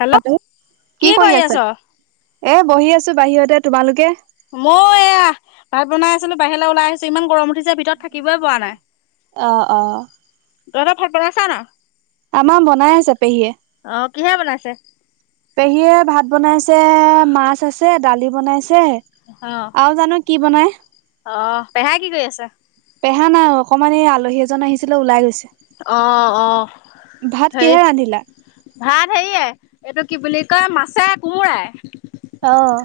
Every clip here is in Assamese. হেল্ল' তাতে কি কৰি আছা এ বহি আছো বাহিৰতে তোমালোকে মই এয়া ভাত বনাই আছিলো বাহিৰলৈ ওলাই আহিছো ইমান গৰম উঠিছে ভিতৰত থাকিবই প নাই। অ - অ। তহতৰ ভাত বনাইছা না। আমাৰ বনাই আছে পেহীয়ে। অ, কিহে বনাইছে। পেহীয়ে ভাত বনাইছে মাছ আছে দালি বনাইছে। অ আৰু জানো কি বনাই অ পেহাই কি কৰি আছে পেহা নাই অকণমান এই আলহী এজন আহিছিলে ওলাই গৈছে। অ - অ ভাত হে কিহে ৰান্ধিলা? ভাত হেৰিয় এইটো কি বুলি কয় মাছে কোমোৰাই। আহ।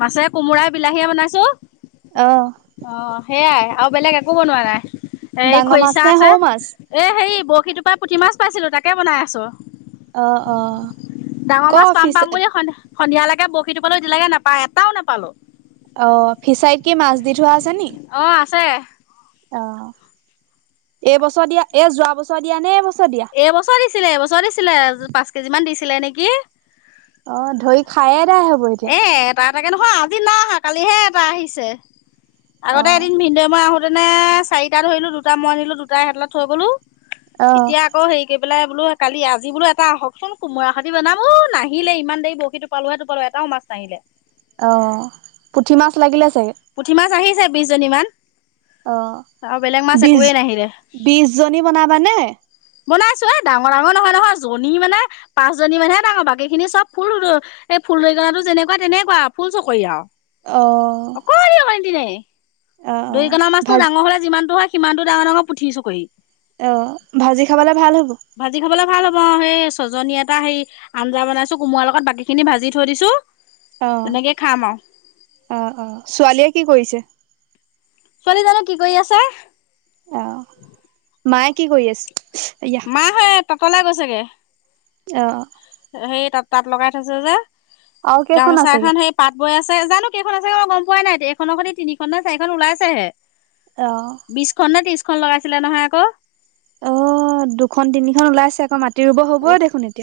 মাছে কোমোৰাই বিলাহীয়ে বনাইছো অ। সেয়াই আৰু বেলেগ একো বনোৱা নাই এই ডাঙৰ মাছ খৰিচা নে আছে, সৰু মাছ? এ হেৰি- সিটোপ পৰা পুঠি মাছ পাইছিলো তাকে বনাই আছো। অ অ। ডাঙৰ ক মাছ পাম ফিচ পাম বুলি সন সন্ধিয়ালৈকে বৰশী বলৈ দিলৈকে নাপা এটাও নাপালো। অ ফিচাইত কি মাছ দি থোৱা আছে নি? অ আছে। অ এইবছৰ দিয়া এই যোৱা বছৰ দিয়া নে এই বছৰ দিয়া? এইবছৰ দিছিলে এবছৰ দিছিলে পাঁচ কেজি মান দিছিলে নেকি। অ ধৰি খায়ে এদাই হ'ব এতিয়া। এ এ তটা এ তাকে নহয় আজি নাই আহা কালিহে এটা আহিছে। আগতে অ', এদিন ভিনদেউ মই আহোতেনে চাৰিটা ধৰিলো দুটা মই আনিলো দুটা এতলত থৈ গলো। অ'। এতিয়া আকৌ হেৰি কৰি পেলাই বোলো কালি আজি বোল এটা আহকচোন কোমৰাহাতি বনামো নাহিলে ইমান দেৰি বৰশীটো পালোহেতটো পালো। এটাও মাছ নাহিলে। অ পুঠি মাছ লাগিলে। চাগে? পুঠি মাছ আহিছে বিশ জনী মান। অ আৰু বেলেগ মাছ বি একোৱেই নাহিলে বিশ জনী বনাবানে? বনাইছো এ ডাঙৰ ডাঙৰ নহয় নহয় জনী মানে পাঁচজনী মানেহে ডাঙৰ বাকী খিনি চব সৰু সৰু। এই ফুল দৰিকনাটো যেনেকুৱা তেনেকুৱা ফুল চকৰি আৰু। অ অকনি অকনমাতি, অ অ দৰিকণা মাছতটো ভাজি ডাঙৰ হলে যিমান টো হয় সিমানটো ডাঙৰ ডাঙৰ পুঠি চকৰি। আহ ভাজি খাবলে ভাল হ'ব। ভাজি খাবলৈ ভাল হ'ব অ সেই ছজনী এটা সেই আঞ্জা বনাইছো কোমাৰ লগত বাকী খিনি ভাজি থৈ দিছো। অ তেনেকে খাম আৰু অ অ ছোৱালীয়ে কি কৰিছে? ছোৱালী জানো কি কৰি আছে। অ মাই কি কৰি আছে? ইয়া মা হে ততলে গৈছেগে। অ। সেই তাত তাত লগাই থৈছে যে আৰু কেইখন গামোচা আছেগে এখন সেই পাত- বৈ আছে জানো কেইখন আছেে মই গম পোৱা নাই এইখনৰ খ তিনিখন নে চাৰিখন ওলাইছেহে। অ বিশখনন নে ত্ৰিশখনন লগাইছিলে নহয় আকৌ। অ দুখন তিনিখন ওলাই আছে আকৌ মা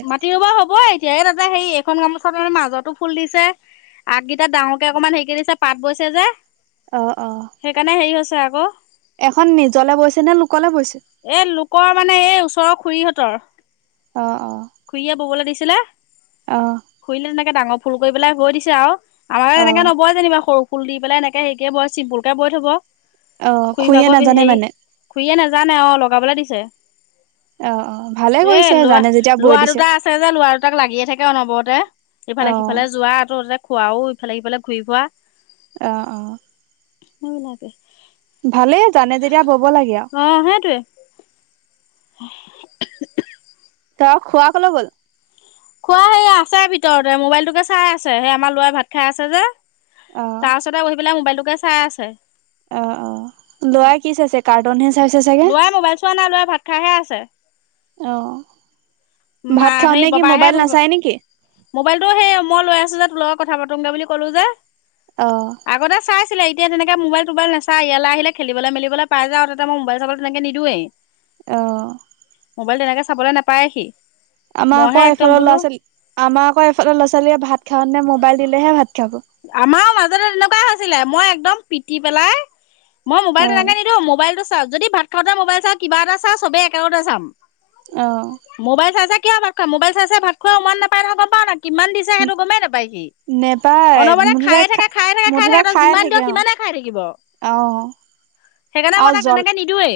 মাটি বা হ'ব এতিয়া এই তাতে সেই এইখন গামোচা তে মাজতো ফুল দিছে। আগকেইটটা ডাঙৰকে অকমান হেৰিক দিছে পাত বৈছে যে। অ অ। চাগে আক। এখন নিজলে বৈছে নে লোক এ লোকৰ মানে এই ওচৰৰ খুৰীহঁতৰ অ অ খুৰীয়ে ববলৈ দিছি ছিলে অ খুৰিলে তেনেকে ডাঙৰ ফুল কৰি পেলাই হৈ দিছে আৰু। আমাৰ অ এনেকে নবয় যেনিবা সৰু ফুল দি পেলাই এনেকে হেৰিকে বয় চিম্পুলকে বৈ থব। অ খুৰি খুৰীয়ে ভাগ নাজানে হেৰি মানে খুৰি নোজানে অ লগাবলে দিছে। অ অ। ভালে কৰিছে এ লৰা জানে যেতিয়া বৈ লৰা দিছে দুটা আছে যে লৰা দুটাক লাগিয়ে থাকে অনবৰতে। অ ইফালে সিফালে যোৱা আৰু তাতে খোৱাও ইফালে সিফালে ঘূৰি ফুৰা। আহ আহ। নব লাগে। ভালে জানে যেতিয়া ব'ব লাগে আৰু। অ সেইটোৱে। [inaudible] ত খোৱা কলৈ গল খুৰা সেই আছে ভিতৰতে, মোবাইলটোকে চাই আছে সেই আমাৰ লৰা ভাত খাই আছে যে। তাৰ অ', পাছতে বহি পেলাই মোবাইলটোকে চাই আছে। অ, অ, লৰাই কি চাইছে কাৰ্টনহে লৰাই মোবাইল চোৱা নাই, লৰাই ভাত খাইহে আছে। অ, মা ভাত খাওঁ হেৰি নে কি বাবাহে মোবাইল নাচায় নেকি? মোবাইলটো সেই মই লৈ আছোঁ যে তোৰ লগত কথা পাতমগৈ বুলি ক'লোঁ যে, অ', আগতে চাই ছিলে এতিয়া তেনেক মোবাইল-তোবাইল নাচায়, ইয়ালে আহিল খেলিবলৈ-মেলিবলৈ পাই যাও তাতে মই মোবাইল-চবাইল তেনেকে নিদিওয়ে। আহ। মোবাইল তেনেকে চাবলৈ নাপায় সি। আমাৰ মইহে আকৌ একদম এফালে বোলো ল'ৰা-ছোৱালী, আমাৰ আকৌ এফালে ল'ৰা-ছোৱালীয়ে ভাত খাও নে মোবাইল দিলেহে ভাত খাব আমাৰ মাজতে তেনেকুৱা হৈছিলে মই একদম পিটি পেলাই মই মোবাইলটো অ', এনে নিদিও মোবাইলটো চাওঁ, যদি ভাত খাওঁতে মোবাইল চাওঁ কিবা এটা চাও চবে একেলগতে চাম। অ', মোবাইল চাই-চাই কিয় ভাত খায়, মোবাইল চাই-চাই ভাত খোৱা উমান নাপাই গম নপা কিমান দিছে সেইটো গমেই নাপায় সি। নেপায় অনবনে খায়ে মুঠতে থাকে, খায়ে থাকে, খায় মুঠতে থাকে, ত খাই যিমান থাকে দিয়ক অ', সিমানে খাই থাকিব। অ', সেইকাৰণে মই আৰু তাক জল তেনেকে নিদিওয়ে।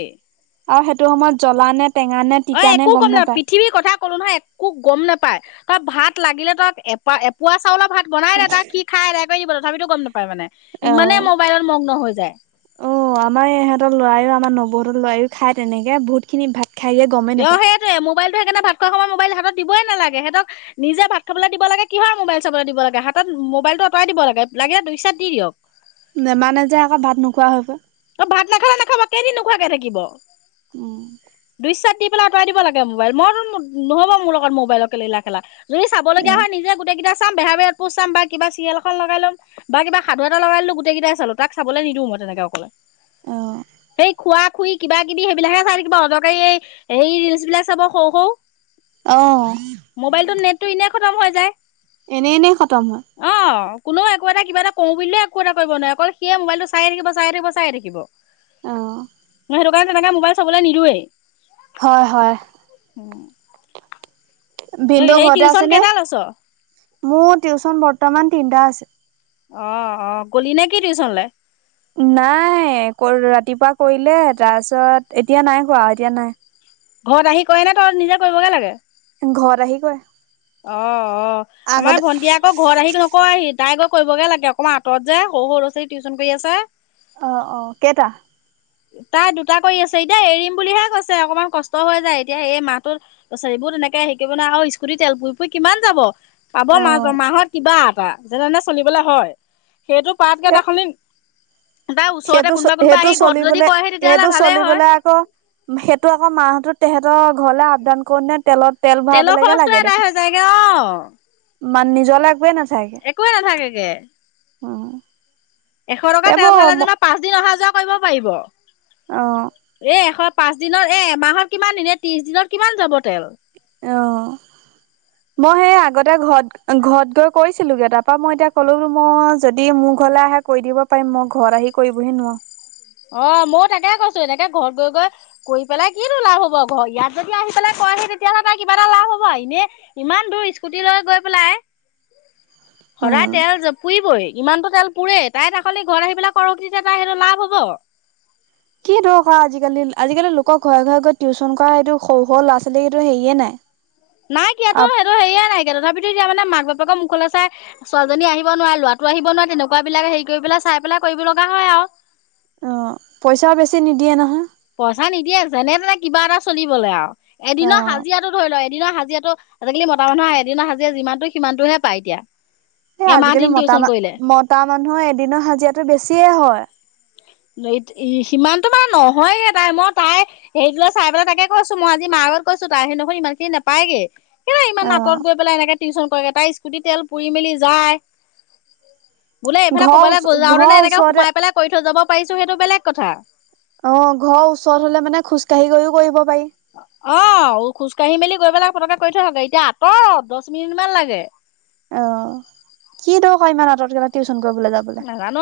আৰু সেইটো সময়ত জ্বলা নে টেঙা নে অ তিতা নে একো গম নাপ, নাপায় পৃথিৱীৰ কথা কলো নহয় একো গম নেপায়। তাক ভাত লাগিলে তাক এপা, এপোৱা চাউলৰ ভাত বনাই দে তাক। এদাই কৰি দিব থাপিতো গম নাপায় মানে অ, অ, ইমানেই মোবাইলত মগ্ন হৈ যায় আমাৰ ইহঁতৰ লৰাও আমাৰ নগ বহুতৰ লৰাইও খায় তেনেকে, বহুতখিনি ভাত খাই দিয়ে গমেই অ নাপায় সেইটোৱে মোবাইল সেইকাৰনে ভাত খোৱা সময় মোবাইল হাতত দিবই নালাগে, সিহঁতক নিজে ভাত খাবলৈ দিব লাগে, কিহৰ মোবাইল চাবলৈ দিব লাগে, হাতত মোবাইলটো আঁতৰাই দিব লাগে, লাগে [unintelligible] দি দিয়ক। নে মানে যে আকৌ ভাত নোখোৱা হৈ গ ত ভাত নাখালে নাখাব, কেইদিন নোখোৱাকে থাকিব, দুই চ আঁতৰাই দিব লাগে মোবাইল, মইতো ম নহব মোৰ লগত মোবাইলকে লিলা-খেলা। যদি এ চাবলগীয়া হয় নিজে গোটেই কেইটা চাম বেহা ব পোচ চাম বা কিবা চিয়েলখন লগাই লম, বা কিবা সাধু এটা লগাইলো গোটেই কেইটাই চালো, তাক চাবলৈ নিদিও মই। তেনেকেও কলে, অ', সেই খোৱা শুৰি কিবা-কিবি সেইবিলাকহে চাই থাকিব, অদৰকাৰী এই হেৰি ৰিলচ বিলাক চাব সৌ-সৌ। অ', মোবাইলটোত নেটটো এনেই খতম হৈ যায়। এনেই-এনেই খতম হয়। অ কোনেও একো এটা কিবা এটা কওঁ বুলিলে একো এটা কৰিব নাই, অকল সিয়ে মোবাইলটো চাইয়ে থাকিব, চাইয়ে থাকিব, চাইয়ে থাকিব। আহ। মই সেইটো কাৰণে তেনেকে মোবাইল চাবলৈ নিদিওয়ে। হয়-হয়। [inaudible] ভিনদেউ সেই ঘৰতে টিউচন আছে নে? কেইটা লৈছ মোৰ টিউচন বৰ্তমান তিনটা আছে। অ, অ, গলি নেকি টিউচনলৈ? নাই, কৰ ৰাতিপুৱা কৰিলে তাৰপিছত এতিয়া নাই কৰা এতিয়া নাই। ঘৰত আহি কৰে নে, তোৰ নিজে কৰিবগে লাগে? ঘৰত আহি কৰে। অ, অ, আমাৰ আগতে ভণ্টি আকৌ ঘৰত আহি নকৰে সি। তাই গৈ কৰিবগে লাগে অকণমান আঁতৰত যায় সৰু-সৰু ল'ৰা-ছোৱালী টিউচন কৰি আছে। অ, অ, কেইটা? তাই দুটা কৰি আছে এতিয়া এৰিম বুলিহে কৈছে, অকণমান কষ্ট হৈ যায় এতিয়া এই মাহটো, অ ছ'ৰি ও তেনেকে শিকিবলে আহোঁ আৰু স্কুটি তেল পুই পুই কিমান যাব। পাব অ', মাজ-মাহত কিবা এটা, যেনে তেনে চলিবলে হয়। সেটো কৱাতকে তা সলনি সেটো চ, হেটো যদি চলিবলে কৰেহি তেতিয়াহ'লে হেটো ভালেই হয় চলিবলে আকৌ, সেটো আকৌ মাহতোত তেহেতৰ ঘৰলে আপদান কৰোতে তেলত তেল তেলৰ ভৰাবলৈকে লাগে খৰচটোৱে আদাই দেখোন। হৈ যায়গে অ'। মান নিজলে একোৱে না একোৱে নাথাকেগে। উম। এশ টকা তেল ভৱালে এইবোৰ যেনিবা পাঁচ দিন অহা যোৱা কইব পাইব। অ এ এশ পাঁচ দিনত, এ এমাহত কিমান দিন, এ ত্ৰিশ দিনত কিমান যাব? তেল অ' মই হেই আগ আগতে ঘত, ঘত গৈ কৈছিলোগে তাৰপা মই এতিয়া ক'লো মই, যদি মোৰ ঘৰলে আহে কৈ দিব পা এ ম ঘত আহি কইবহি নোৱাও। অ' ময়ো তাকে কৈছো এনেকে ঘৰত গৈ গৈ কই পেলাই কিতো লাভ হ'ব ঘ, ইয়াত যদি আহি পেলাই কয় আহি তেতিয়াহ'লে তাই কিবা এটা লাভ হ'ব আই। ইনে ইমান দূৰ স্কুটি লৈ গৈ পেলাই [inaudible] সদায় উম তেল জ-পুইবই। ইমানতো তেল পুৰেই। তাই তা সলনি ঘত আহি পেলাই কৰক। তেতিয়া তাই হেটো লাভ হ'ব। কি ধক আ আজিকালি, আজিকালি লো ক ঘই ঘই গৈ টিউচন কৱা হেটো সও, সও ল'ৱা ছলী হেটো হেইয়ে নাই। নাইকিয়াতো অ হেটো হেইয়ে নাইকিয়া। তথাপিতো এতিয়া মানে মাক বাপেক মুখলে চাই ছোৱালীজনী আহিব নোৱাই, ল'ৱাটো আহিব নোৱাই তেনেকুৱা বিলাই হেই কই পেলাই চাই পেলাই কৰিবি লগা হয় আৰু অ' পইচাও বেছি নিদিয়ে নহয়। পইচা নিদিয়ে যেনে তেনে কিবা এটা চলিবলে আও। অ এদিনৰ হাজিৰাটো ধই লই এদিনৰ হা যিয়েতো আজিকালি মতা মানুহ এদিনা হাজিয়া যিমানটো সিমানটোহে পাই এতিয়া। এ এমাহ আজিকালি দিন মতা টিউচন কৰিলে মা-মতা মানুহ এদিন হাজিৰাটো বেছিয়ে হয়। এইট ই চিমানতো মানে নহয়গে তাই, মই তাই হেইটোলৈ চাই পেলাই তাকে কৈছো মই আজি মা আগত কৈছো তাই হি নহয় ইমান খিনি নাপাইগে। কেলে ইমান অ আঁতৱত গৈ পেলাই এনেকে টিউচন কৰেগে। তাই স্কুটি তেল পুৰি মেলি যায়। বোলে এইফালে ঘৰৰ ক'বালে ওচ গৈ-যাওঁতে নে ঘৰৰ এনেকে ওচৰতে সোমাই পেলাই কই থৈ যাব পাইছো হেটো বেলেগ কথা। অ' ঘ ওচৰত হ'লে মানে খোজ কাঢ়ি গৈও কইব অ' খোজকাঢ়ি মেলি গৈ পেলাই পতককে কই থৈ আহগগে। এতিয়া আঁতৰত দছ মিনিট মান লাগে। অ' কি দৰকা ইমান আঁতৱত [unintelligible] টিউচন কইবলে যাবলে। নাজানো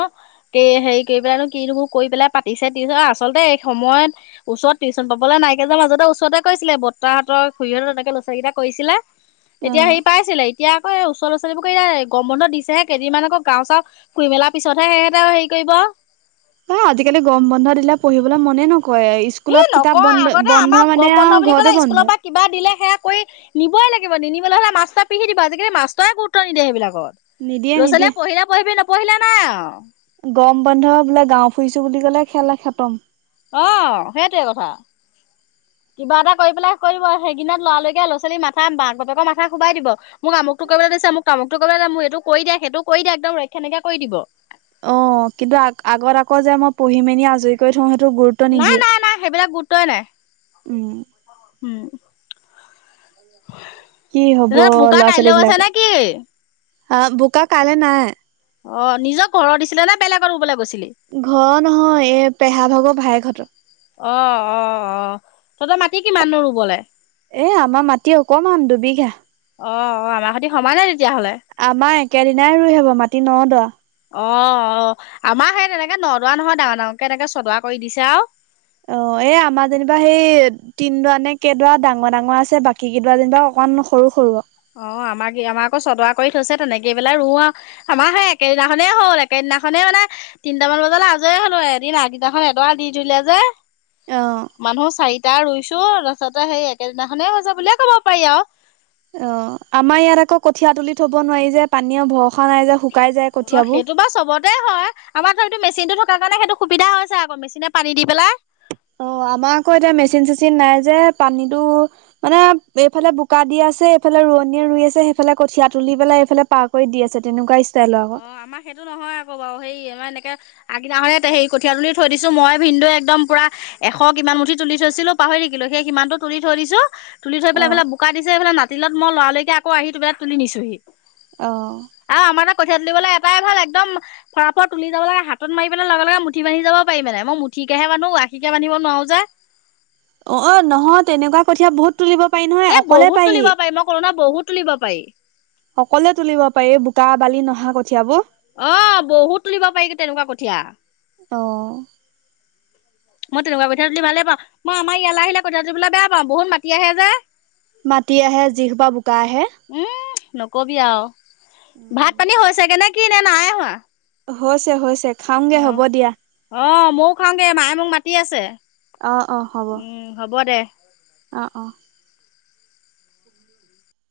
কে হেই কেই পেলাইনো কিনোবো কই পেলাই পাতিছে টিউচন, অ' আচলতে এ সময়ত ওচৰত টিউচন পাবলৈ নাই। একেজা মাজতে ওচতে কৈছিলে। বত্তাহঁতৰ খুৰীয়ে তেনেকে ল ছালীকেইটা কইছিলে। তেতিয়া অ', হেই পাইছিলে এতিয়া আকৌ এ ওচ ল ছালীবো কইলে, গম বন্ধ দিছেহে কেইদিনমান আকৌ গাও চাওঁ ফুই মেলা পিছতহে সেহেতে হেই কইব। অ' আজিকালি গৰম বন্ধ দিলে পঢ়িব বলৈ মনে নকৰে। ই স্কুলত কিতাপ নকওঁ বন্ধ, আগতে বন্ধ আমাক মানে আও ঘৰতো বন্ধ। কই নিবই লাগিব। নিনিবলৈ হ'লে মাষ্টৰে পিহি দিব। আজিকালি মাষ্টই গুৰুত্ব নিদিয়ে হেবিলাক। নিদিয়ে ল ছালীয়ে নিদিয়ে। পঢ়িলে পঢ়িবি নপঢ়িলে নাই আৰু গৰম বান্ধ বোলে গাঁও ফুৰিছো বুলি ক'লে খেল খতম। অ' সেটোৱে কথা। [inaudible] কিবা এটা কই পেলাই কইব। হেগিনত লৱা-লইকে ল ছালী মাথা, মাক বাপেকৰ মথা খোবাই দিব। মোক আমুকটো কৰিবলে দে তাপি মোক তামকতো কইবলে‌ দে, মোক এটো কৰি দে, সেটো কৰি দে এক‌দম ৰক্ষা নাইকিয়া‌ কই দিব। অ', কিন্তু আ-আগত আকৌ যে মই পঢ়ি মেলি আজই কই থওঁ হেত নাই, নাই, নাই সেবিলাক গুৰুত্বই নাই। উম। উম। কি হ'ব তেনে বোকা ল'ৰা-ছোৱালী কাইলৈও আছে নে বিলাকৰ, কি অ অ বোকা কাইলৈ নাই। অ' নিজৰ ঘৰৰ দিছিলে নে, বেলেগত ৰুবলৈ গৈছিলি। ঘৰ নহয় এই পেহা ভাগৰ ভায়েকহঁতৰ। অ, '-অ', -অ', তহঁতৰ মাটি কিমাননো ৰুবলে। এ আমাৰ মাটি অকমান দুবিঘা। অ', -অ' আমাৰ সতি সমান নে তেতিয়া আমাৰ একেদিনাই ৰুই হ'ব মাটি ন' দ অ', -অ আমাৰ সেই তেনেকে নদোৱা নহয়, ডাঙৰ ডাঙৰকে এনেকে চদোৱা কৰি দিছে আৰু। অ' অ' এই আমাৰ যেনিবা সেই তিনডৰা নে কেইডৰা ডাঙৰ-ডাঙৰ আছে। বাকী কেইডৰা যেনিবা অকমান সৰু-সৰু। অ' আমাৰ-আমাৰ আকৌ চদোৱা কৰি থৈছে তেনেকেই পেলাই ৰো, আৰু আমাৰ সে একেদিনাখনে হ'ল একেদিননা সেইদিনাখনেই মানে তিনিটামান বজালে আজৰি হ'লো, এদিন আগেদিনাখন এদৰা দি ধৰিলে যে। অ মানুহ চাৰিটা ৰুইছো। তোৰ ৰচতে সেই একেদিনাখনে হৈছে বুলিয়ে ক'ব পাৰি আৰু। অ' আমাৰ ইয়াত আকৌ কঠীয়া তুলি থব নোৱাৰি যে পানীয়ে ভস অ' সেইটো বাৰু চবতে হয় আমাৰ ধ কিন্ত মেচিন টো থকাৰ কাৰণে সেইটো সুবিধা হৈছে আকৌ মেচিনে পানী দি পেলাই। [inaudible] অ' আমাৰ আকৌ এতিয়া মেচিন-চেচিন নাই যে পানীতো, মানে এইফালে বোকা দি আছে। এইফালে ৰোৱনীয়ে ৰুই আছে, সেইফালে কঠিয়া তুলি পেলাই, এইফালে পাৰ কৰি দি আছে তেনেকুৱা। ষ্টাইলৰ আকৌ অ' আমাৰ সেইটো নহয় আকৌ বাৰু সেই আমাৰ এনেকে আগদিনা খনে‌ হেৰি কঠীয়া তুলি থৈ দিছো, মই ভিন্দো একদম পুৰা এশ কিমান মুঠি তুলি থৈছিলো পাহৰি থাকিলো। হেই কিমানতো তুলি থৈ দিছো। তুলি থৈ অ পেলাই এইফাল বোকা দিছে, সেইফালে মাতিলত মই লৰালৈকে আকৌ আহি তুলি নিছোহি। অহ। কঠিয়া তুলিবলে এটাই ভাল একদম, ফৰাফৰ তুলি যাব লাগে হাত মাৰি পেলাই, লগে লগে মুঠি বান্ধি যাব পাৰি মানে মই মুঠি সিকেহে বান্ধো, আশীকে বান্ধিব নোৱাৰো যে। অ' নহয় তেনেকুৱা কঠীয়া বহুত। তুলিব পাৰি নহয় অকলে এ'বহুত তুলিব পাৰি, মই কলো নহয় বহুত তুলিব পাৰি। সকলোৱে তুলিব পাৰি বোকা-বালি নহা কঠিয়াবোৰ? অ', বহুত তুলিব পাৰি তেনেকুৱা কঠীয়া। অ মই তেনেকুৱা কঠিয়া‌ তুলি ভালেই পাওঁ, মই আমাৰ ইয়ালৈ আহিলে কঠিয়া তুলিবলৈ বেয়া পাওঁ, বহুত মাটি আহে যে। মাটি আহে, যিখোপা‌ বোকা আহে। উম নকবি আৰু উম উম। ভাত পানী হৈছেগে নে, কি নে নাই হোৱা। হৈছে-হৈছে খাামগে হ'ব দিয়া। ময়ো খাওগে, মায়ে মোক মাতি আছে। অ, '-অ' হ'ব। উম হ'ব দে অ', -অ'।